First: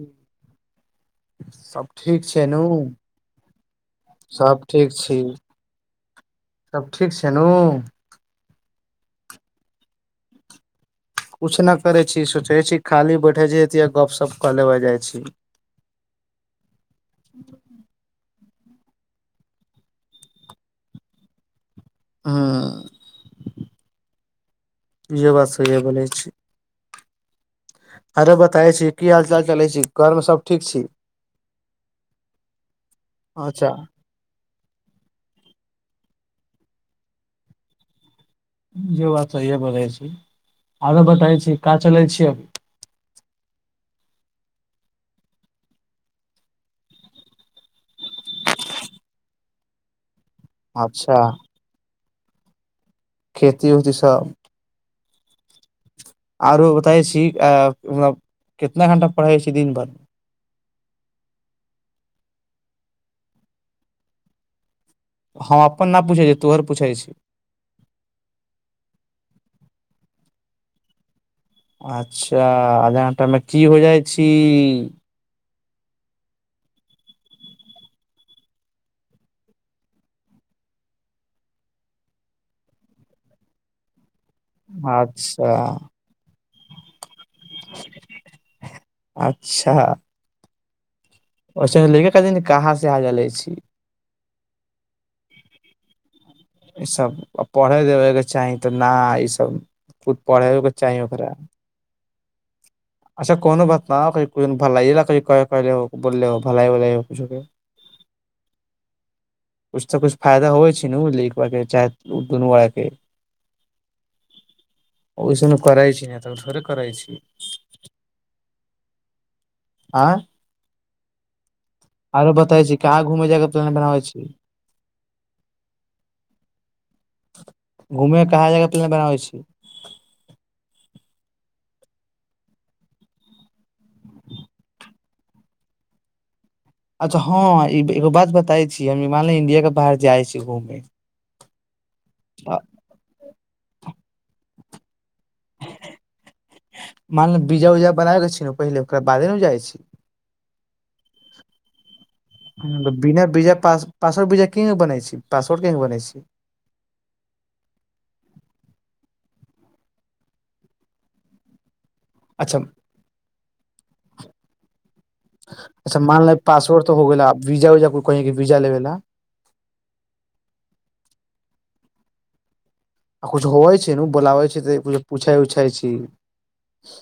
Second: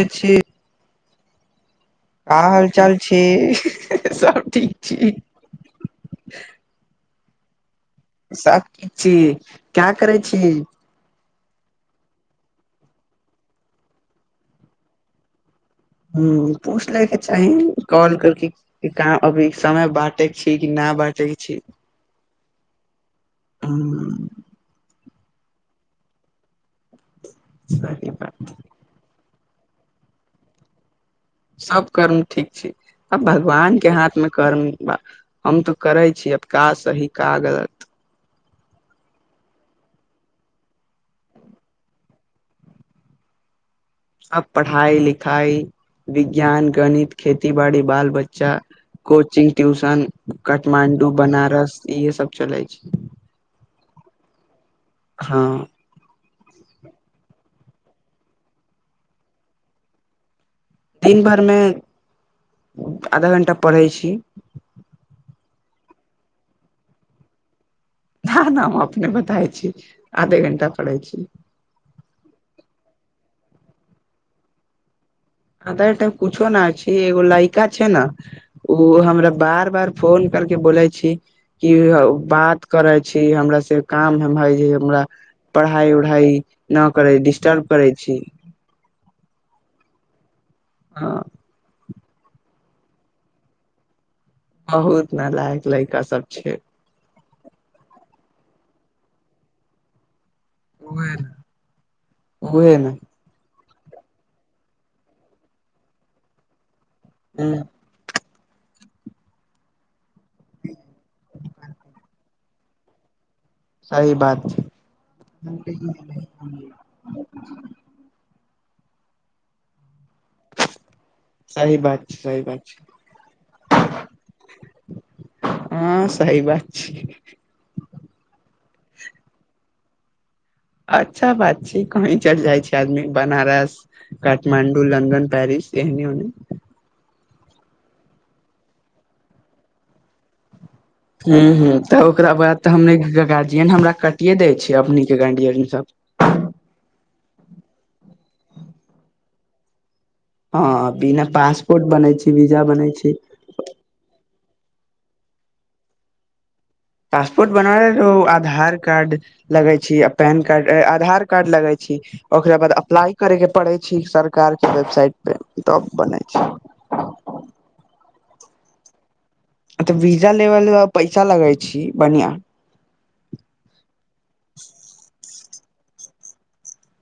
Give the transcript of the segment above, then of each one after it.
ए छी। सभ ठीक का छै नू हाल चाल छी सभ ठीक छी। सभ ठीक छैनू। सभ ठीक छी क्या करै छी। कुछ नहि करै छी सोचै छी खाली बैठे छी गपशप क लेबे जाइ छी। हू पूछ लऽ कऽ चाहे कॉल करके। कि कम अभी समय बाटे के छी कि नहि बाते के छी। हा हूँ, ईहो बात सही बोलै छी। सही बात अरे बताय छी कि हाल चाल चलै छी घरमे सभ ठीक छी। सभ कर्म ठीक छी आब अच्छा भगवान के हाथ मे कर्म बा। हम तऽ करै छीय आब कऽ सही कऽ गलत। ईहो बात सही बताई छी आगे बताई छी कऽ चलै छी। आब पढ़ाई लिखाई विज्ञान गणित खेती बाड़ी बाल बच्चा। कोचिंग ट्यूशन काठमाण्डू अच्छा बनारस इहे सभ चलै छैय। खेती उती सभ हा आरो बताई छी मतलब कितना घंटा पढ़ै छी दिन भर मे दिन भरि मे आधा घण्टा पढ़ै छी। हम अपन नै पूछै छीयो तोहर पूछैत छीयो। हा ना हम अपने बताई छी आधे घंटा पढ़ै छी। अच्छा आधा घंटा मे कि हो जाई छी। किुछो नहि छै एगो लइका छै ने ओ हमरा बार बार फोन करके बोले छी। कि य बात करै छी हमरा से काम हे हमरा अच्छा पढ़ाई भई नै करै डिस्टर्ब करै छी अच्छा। हा दिन कहा से आ गेलले छी बहुत नालायक लैका सभ छै। ईसभ आ पढ़य देबै के चाही तऽ नहि ई सभ। खुद पढ़ै कऽ चाही ओ उहे ख। ने उहे ने अच्छा कोनो बात नइ भला कूछ ह तऽ कुछ फायदा हो छै ने बुझल। के चाहे उ दुनू के। सही बात छै ओहिसन कराय छी नहि तऽ थोड़े करइ छी। आ सही बात छै आरो सही बात बताै छी छै कहाँ घुमै जाय के प्लान बनाबै छी। ह सही बात छै। घूमे कऽ कहाँ जगह प्लेन बनाबै छी। अच्छा बात छै कही चलि जाई छै आदमी बनारस। काठमाण्डू लंन्दन पेरिस यहनी होने। अच्छा हँ एगो बात बताय छी हमालय इंडिया के बाहर जाइ छी घूमे। ह तऽ ओकरा बाद तऽ हम गार्जियन हमरा कटिये दय छै अपनी के गार्जियन सभ। मान बीजा उजा बना के छै ने पहिले ओकरा बादे नै जाई छै। ह बिना पासपोर्ट बनै छै वीजा बनै छै। बीजा पा पास वर्ड बिजा केबनै छै पासवर्ड के बने छै पासपोर्ट बनबै रहे आधार कार्ड। लगै छी पैन कार्ड आधार कार्ड लगै छी। अच्छा ओकरा बाद अप्लाइ करैके पड़ै छै सरकार के वेबसाइट पे तब अच्छा मान बने ल छै। पासवर्ड हो गेल वीजा उजा कही वीजा लेबा। तऽ वीजा लेब लऽ पैसा लगे छी बढ़िया। आ कु होवे छै ने बोलाबै छै तऽ कुछु पूछै उछा छै।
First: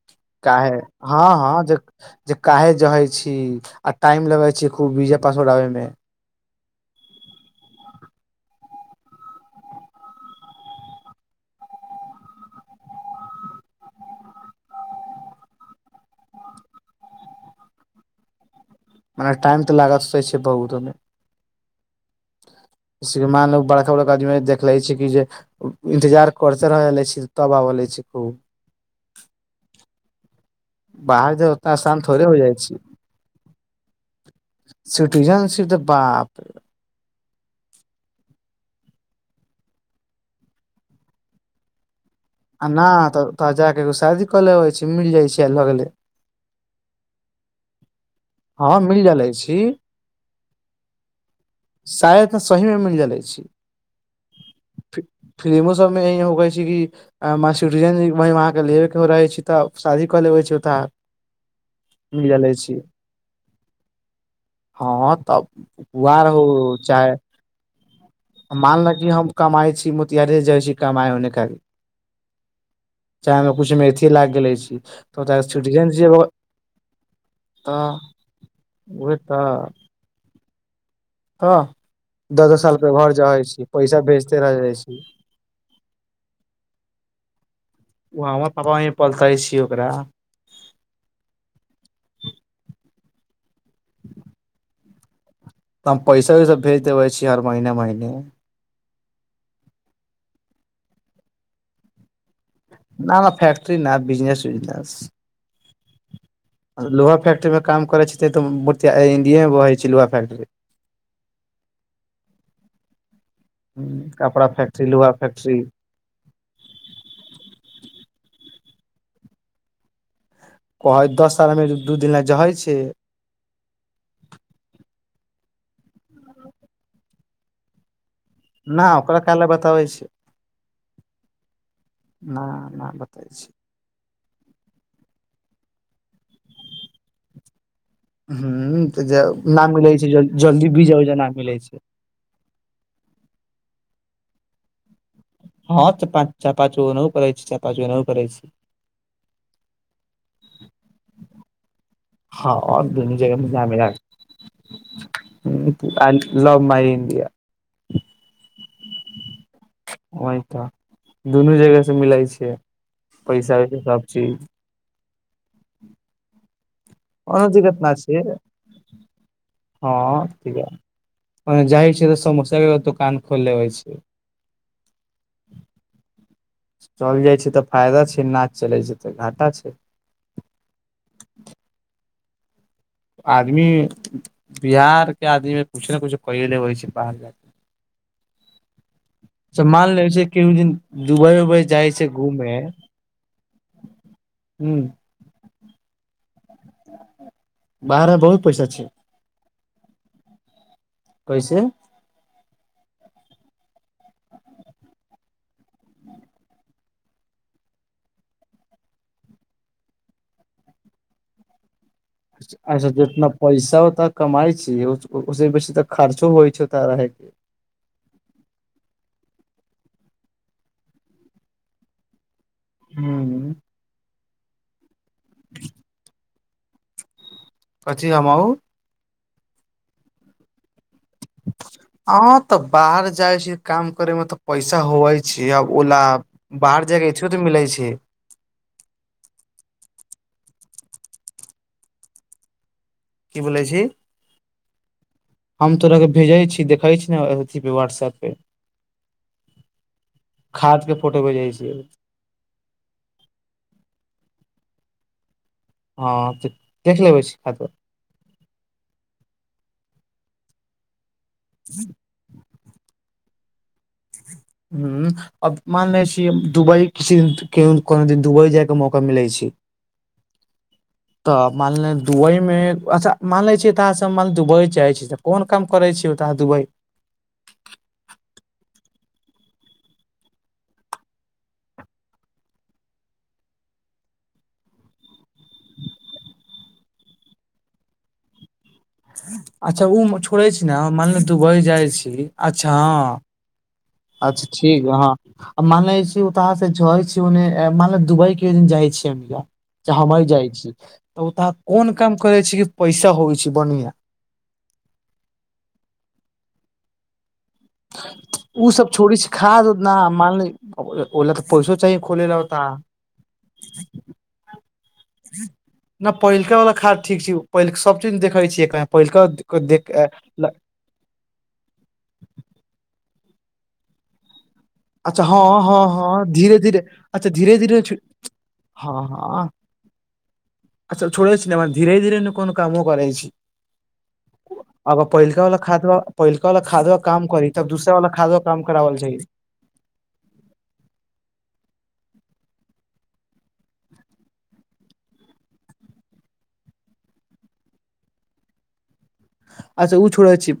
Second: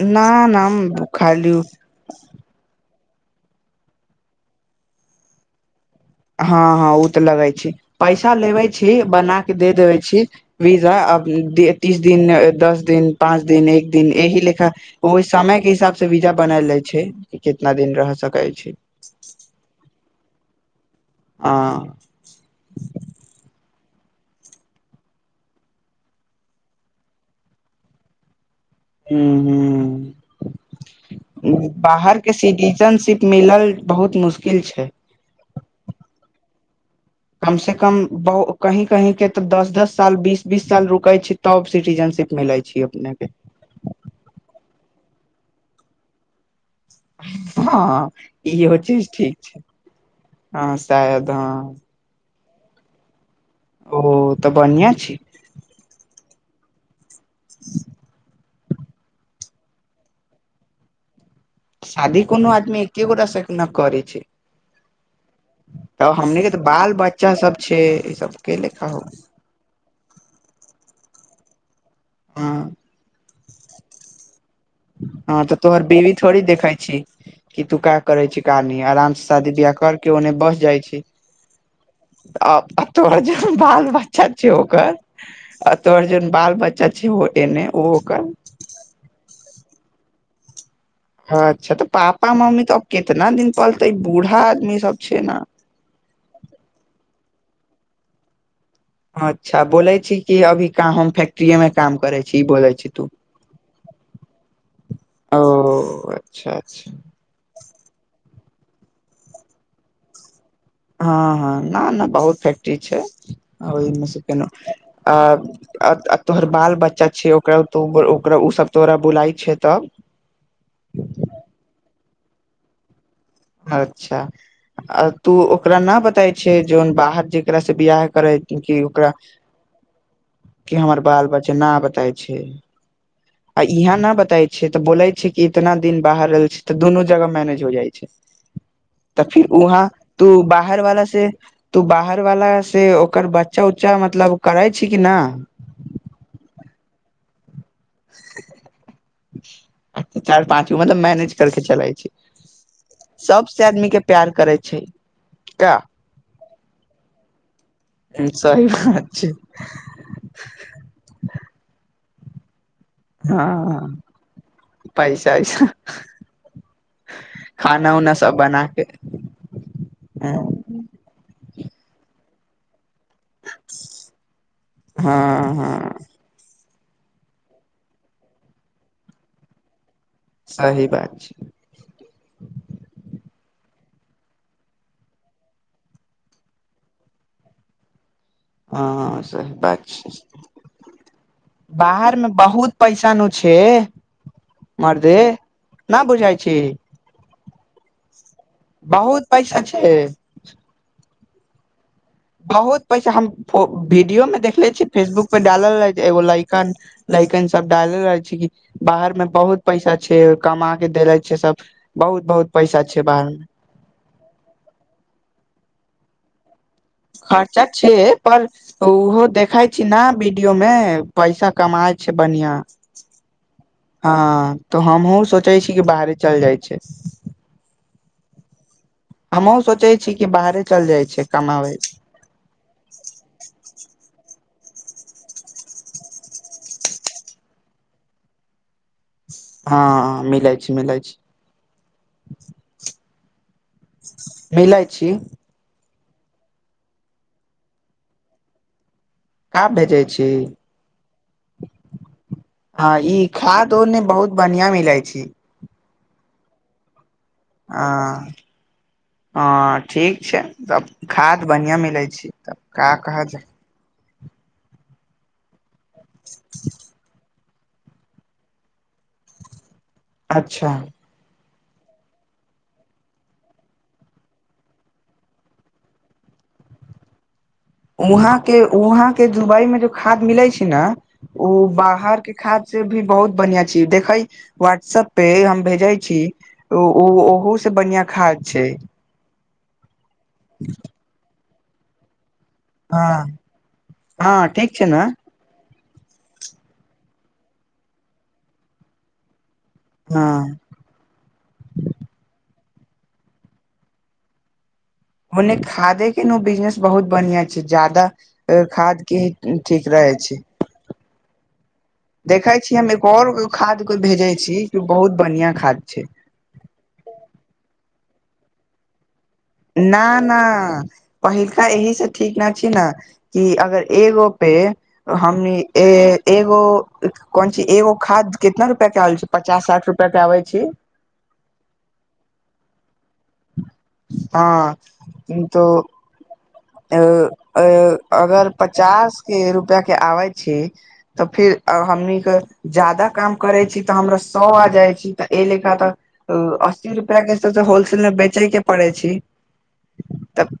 न कऽ न हँ हँ खाली ज। जे काहे जहे छी आ टाइम लगे छी खूब वीजे पास आबय मे। हँ ओ तऽ लगे छै पैसा लेबे छी बना के दे देबे छी। वीजा अब तीस दिन दस दिन पाँच दिन एक दिन अहि लेखा ओ समय के हिसाब से वीजा बनाल जाई छै कि कितना दिन रह सकैत छै। टाइम तऽ लागत छै बहुत। आ। मानल बड़का बड़का आदमी देख ले छै कि जे। इन्तजार करते रहे छी तब आब ले छी खूब। हू बाहर जे उतना आसान बाहर थोड़े के हो जाइ छी सिटिजनशिप मिलऽ बहुत मुश्किल छै। सिटिजनशिप ते बाप। कम से कम कही कही के तऽ दस दस साल बीस बीस साल रुकै छै तब सिटीजनशिप। मिलै आ छी नहि अपने तऽ के तोहरा जा केऽगो शादी कऽ ले अबै छी मिल जाइ छी आ लगले। ह इहो हँ मिल चीज जलै ठीक छी छै हँ शायद हँ। सहीमे मिल जे छै। ओ तऽ बढिया छै। फिल्मो सभ मे यह हो छै कि सिटिजन अगर लेबे के रहे छै तऽ शादी कऽ लेबै छै ओतऽ। शादी मिल कोनो जलै छी आदमी एके गोटा सँ नै करे छै। ह तब तऽ हमनी के तऽ हुर बाल चाहे बच्चा सब छै ई सब के मान लेखा लऽ हो कऽ हम। कमाई छी मे तऽ यध जाई छी कमाई होने खी। ह चाहे मे कुछ मेथी लागि गेले छी। हँ तऽ तोहर सिटीजन बीबी तऽ थोड़ी देखई छी कि तू कऽ करै छी। कारनी आराम उहे से तऽ शादी बिआह कर के ओन्ने बस जाइ छै। तऽ दस दस साल पे घर थोड़ जै जे छी बाल पैसा बच्चा भेजते रह छै जाइ होकर। छी आ तोहर जेन बाल बच्चा छै एने ओ। ओकर वह तापा मे पलता छिय ओकरा। अच्छा तऽ पापा मम्मी तऽ कितना दिन पलतै बूढ़ा आदमी सभ छै ने। तऽ हम पैसा उस भेज देबे छियै हर महीने महीने। अच्छा बोले छी कि अभी हम फैक्ट्रए मे काम करे छी। बोले छी तू नै फैटरी नहि बिजनेस उजनेस। ओ। अच्छा अच्छा लोहा फैक्ट्रीमे काम करै छथिन तऽ मर इंडियए मे बहै छै लोहा फैक्ट्री। हँ हँ नै नहि बहुत फैक्ट्री छै ओहि मे से कपड़ा केलहु फैक्ट्री लोहा फैक्ट्री आ। तोहर बाल बच्चा छै ओकराकरा ओ सभ तोहरा बुलाई छै तऽ। कहै दस सालमे दू दिन लऽ जहै छै। अच्छा। आ तू ओकरा नै बताय छै जेन बाहर जेकरास से बियाह करे। नै ओकरा काल लऽ बताबै छी। कऽ हमर बाल बच्चा नै बताय छै। न न बताबै छै यहाँ नै बताे छै तऽ बोले छै कि इतना दिन बाहर रहल छै तऽ दुनू जगह मैनेज हो जाई छै। हँ। तऽ फिर वहाँ तू बाहर वाला से न मिलै छै तू बाहर वा स ओकर बच्चा उच्चा मतलब करे छी कि न। हँ चाचा पाचू नै करै छै पाचू नै करै छै। चारि पाँच गो मतलब मैनेज कर के चलै छै। हँ और दुनू जगह सभसँ मिला मिला आदमी के प्यार करै छै। का लव मइ इंडिया। सही बात छै। वाह तऽ दुनू जगह से मिलैत छियै। ह पैसा वैसा। कोनो दिक्कत खाना नहि उना छै सब बना के ह हँ त। जाहिर छै तऽ समस्य के तऽ कान खो होई छै। हँ चलि जाई छै तऽ फायदा छै नाच चलै छै तऽ घाटा छै। सही बात छै। आदमी बिहार के आदमी मे कुछ ने कुछ कै ले हो छै बाहर जा। ह। सही अच्छा बात मान लेबै छै केहु दिन दुबई उबई जाइ छै बाहरमे घूमे बहुत पैसा नै छै। हूँ मरदे नहि बुझाई छी। बाहर बहुत पैसा छै। बहुत पैसा छै। कैसे बहुत पैसा हम वीडियो मे देखले छियै फेसबुक पे डालल रहै एगो लाइकन। लय्कन सभ डालले रहै छै कि बाहर मे बहुत पैसा छै कमा के धे छै सभ अच्छा जितना पैसा उतना। कमाई छी ओस बेसी तऽ खर्चो होई छै ओत रहैके। साच छै पर। ओहो देखै छी ने वीडियो मे पैसा कमाय छै बढ़आ। हू। ह तऽ हमहुँ सोचैय छी कि बाहरे चल जाई छी कथी हमहू हमहूँ सोचैय छी कि बाहरे चल जाइ छी, कमाबै छी। हॅं तॅं बाहर जाइ छी काम करे मे तॅं पैसा होवै छै आब ओला बाहर जायके [unintelligible] तॅं मिलैत छी हँ, मिलैत छै, मिलैत छै। की बोलै छी? मिलै छी। हम तोराकेँ भेजै छी, देखै छी ने एगो चीज व्हाट्सऐप पे का भेजै छी खादके फोटे भेजै छियौ। हँ, ई खाद ओने बहुत बढ़िया मिलै छै। हँ, तॅं देखि लेबै छी खाद- हँ, हँ ठीक छै, तब खाद बढ़ियाॅं मिलै छै। तब का कहऽ जाइ? हँ, अब मान लै छी दुबई किसी [unintelligible] केहूँ कह देबै, दुबई जाइकेॅं मौका मिलै छै। अच्छा। तॅं मानले दुबईमे, अच्छा मान लै छी तँ अहाँ सभमे दुबई जाइ छी तँ कोन काम करै छियै ओतय दुबइमे? वहाॅंकेॅं, वहाॅंकेँ दुुबईमे जो खाद मिलै छै ने- ओ बाहर वके खादसे भी बहुत बढ़ियाॅं छै देखैय - व्हाट्सएप पे हम भेजै छी ओ ओहोसे बढ़ियाॅं खाद छै। अच्छा ओमे होइ छोड़े छी ने मानलू दुबई जाइ छी अच्छा हँ, अच्छा हँ ठीक छै बा ने हँ आ मने छै [unintelligible] ओ त से झ छीने मान दुबई क दिन जाइ छी य तॅं हमही हँ जाइ छी तॅं ओतऽ कोन काम करै छी की पैसा होइ छै बढ़ियाॅं? [inaudible] ओने खादेके ने बिजनेस बहुत बढ़ियाॅं छै ज्यादा उ सब छोड़ी खादके छै हीं खाद उद ठीक न रहै छै। मानले ओला तऽ पैसो चाही खोले ला देखै ओता छी हम एक और खादके भेजै छी, बहुत बढ़ियाॅं खाद छै। नहि पहिलका वला खाद ठीक छै, पहिलका सभ चीज देखै छियै न पहिलका- देख ना, ना पहिलका एहिसे ठीक ना छी ना कि अगर एगो पे अच्छा हम हँ हँ ए हँ धीरे एगो धीरे अच्छा कोन धीरे ची धीरे एगो खाद कितना रुपआ के हँ आबै छै? हँ पचास साठ रूपआ कऽ कऽ आबै छी। अच्छा छोड़ै छ ने धीरे-धीरे कोनो काम करै छी हँ आब पहिलका वला तो खादवा- पहिलका वला खाद काम करी तब दूसरा वला खाद अगर काम कराबल जाइ पचास [unintelligible] आबै छी तॅं फेर हमनीके जादा काम करै छी तँ हमरा सए आ जाइ छी तँ एहि लेखा तऽ अस्सी रुपैआके तॅं होलसेलमे बेचैकेँ पड़ै छै। अच्छा ओ छोड़ै छी,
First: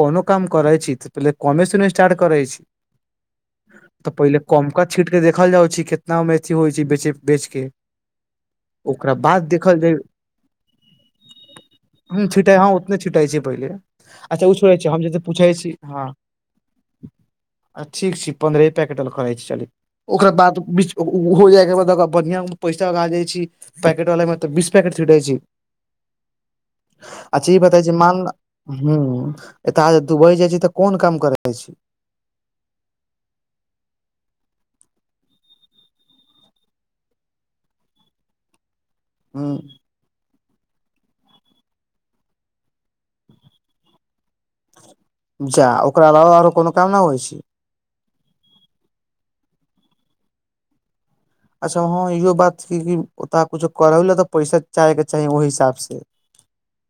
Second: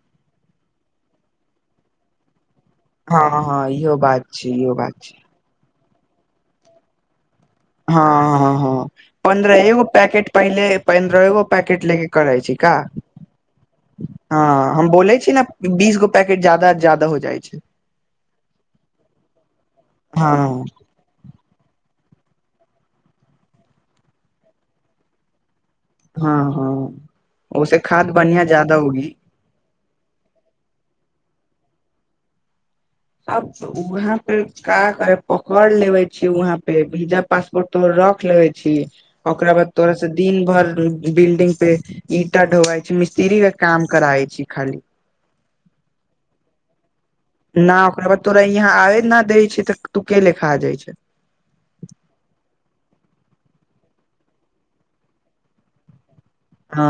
कोनो काम करै छी तऽतॅं पहिले कमे से ने स्टार्ट करै छी! हँ, हँ इहो तऽ बात पहिले छै, इहो कमका बात छीट छै। के देखल जाइत छै कितनामे अथी होइ छै बेच, बेच के? हँ, हँ हँ हँ। ओकरा बाद देखल पन्द्रहेगो जाइ पैकेट पहिले पन्द्रहेगो पैकेट लेके करै छी, छिटै का? हँ उतने छिटै छै पहिले अच्छा ओ हँ छोड़ै हम छै बोलै जे छी ने पूछै हँ बीसगो पैकेट जादा ज्यादा हो जाइ छै। ठीक छै पन्द्रहे पैकेट वाला करे छी चलु ओकरा बाद हँ हो जाय के बाद बढ़िया पैसा लगा जाइ छै पैकेट वाला मे तऽ बीस पैकेट छिट जाई छै ह ह बताै छी मान हु दुबई जाइ छी तऽ कोन काम कर छी। अब वहा बेचकर कऽ करे पकड़ लेबे छी वहा पे भीजा पासपोर्ट तो रख ले। छै ओकरा बाद हूँ तोरा। दिन भर बिल्डिंग पे ईटा ढोवई छै मिस्त्री के काम कराे छी खाली। जा ओकरा अलावा आरो कोनो काम नहि होई छै। नै ओकरा बाद तोरा यहाँ आबे नै देय छै नै तू के लेखा जाय छैय। अच्छा इहो बात छै ओता कुछो करै लऽ तऽ पैसा चाहेके चाही ओहि हिसाब से। ह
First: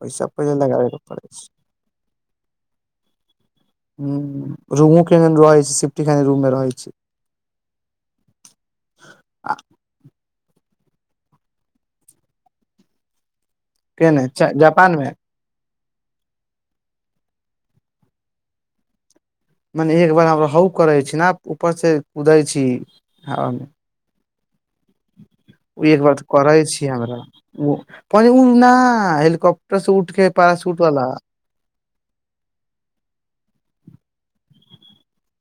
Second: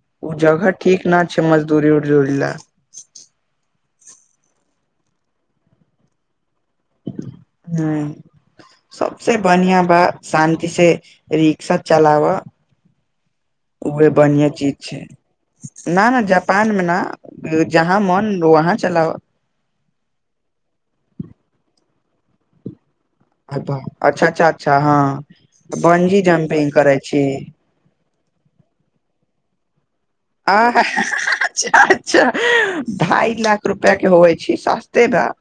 पैसा ओ पहिले जगह लगाबे के ठीक नै पड़ै छै मजदूरी उजर लए। हु रूमो केन रहे छै सिफटी रूम मे रहे छै। हू। सभसे आ बढ़िया बाह शान्ति से रिक्शा चलाव। ओही केने बढ़या चीज जापान छै। मे नै नै जापान मे ना जहाँ मन वहाँ चलाव। मने एक बार हम हउ करै छी नै ऊपर से कूदै छी ह। अच्छा अच्छा अच्छा ह बजी जम्पिंग करै छी। मो। प उठ नै हेलिकॉप्टर से उठके। ह अच्छा ढाई लाख रुपया के होवई छै सस्ते दाम।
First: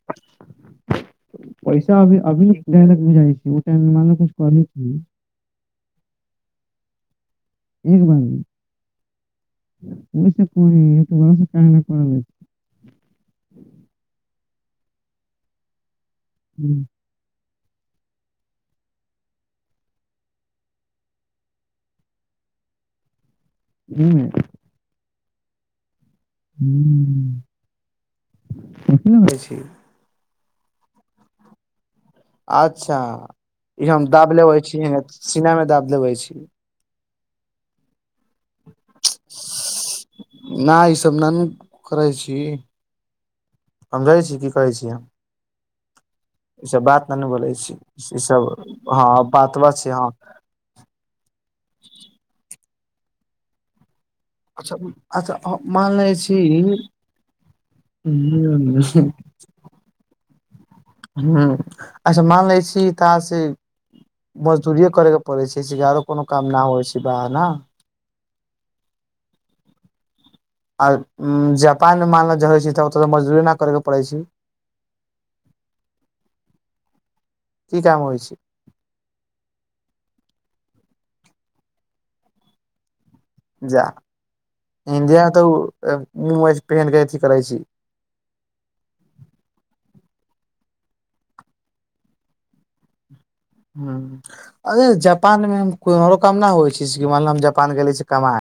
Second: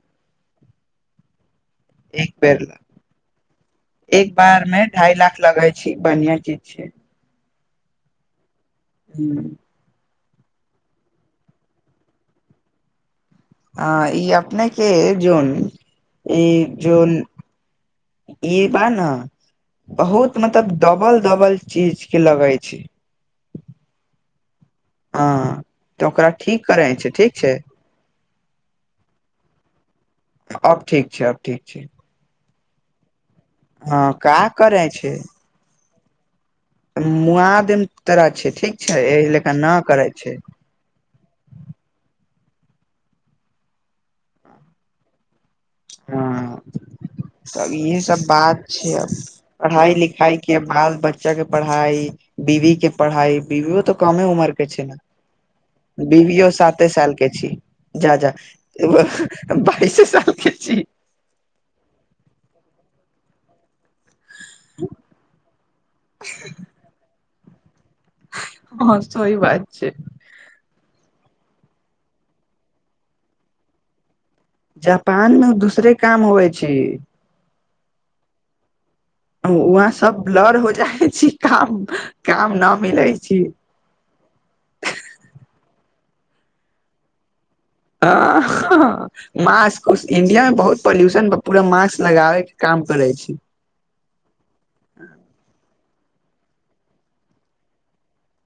पैसा अभी [inaudible] एक अभी बेर डायलग बुझाइ छै ओ टाइम मे मान लो कुछ एक करै बार मे छी ढाई लाख लगाई। छै बढ़िआ चीज छै। ठीक बनल हू। ओस कोत बरस कऽ कर लै छै। आ ई अपने के जान ई जन। ई बा ने। बहुत मतलब डबल दडब चीज के लगे छै हू। ह तऽ ओकरा। ठीक करै छै ठीक छै हु किछ होई छी। अब ठीक छै अब ठीक छै अच्छा इ हँ हम दाब का लेबे छी करै सीना दाब लेबे छी मुआदम तरह छै ठीक छै एहि लेकर नै करै छै। ना ई सभ नहि ने करै छी हम रहेइ छी कि कहै छी हम। हँ ई सब बात न ने बोलै त छी इहे ई सभ सब बात छै हँ बातबा छै पढ़ाई हँ लिखाई। क बाल बच्चा के पढ़ाई बीवी के पढ़ाई बीवी तो कमे उमर। कम उमर के अच्छा अच्छा मान छैय लै छी बिवी साते साल के छी जा। ह बइसे साल के छी। हु अच्छा मान ले छी तऽ से। मजदूरी करै के पड़ै छैय आरो कोनो काम नै होई छै बाहर ना। ह सही बात छै। आर जापान मानल जे होई छै तऽ ओतऽ तऽ मजदूरी नहि करैके पड़ै छै जापान मे दूसरे काम होई छै कि काम होई छै वहाँ सभ ब्लर हो जाइ छी काम, काम नै मिलै छी जा इंडिया मे तऽ ओ मुह पहिन के अथी करे छी। आ हँ। मास्क इंडिया मे बहुत पोल्यूशन पूरा मास्क लगाबे के काम करे छै। अरे जापान मे कोनोर काम नहि होई छै मान हम जापान गेले छी कमा।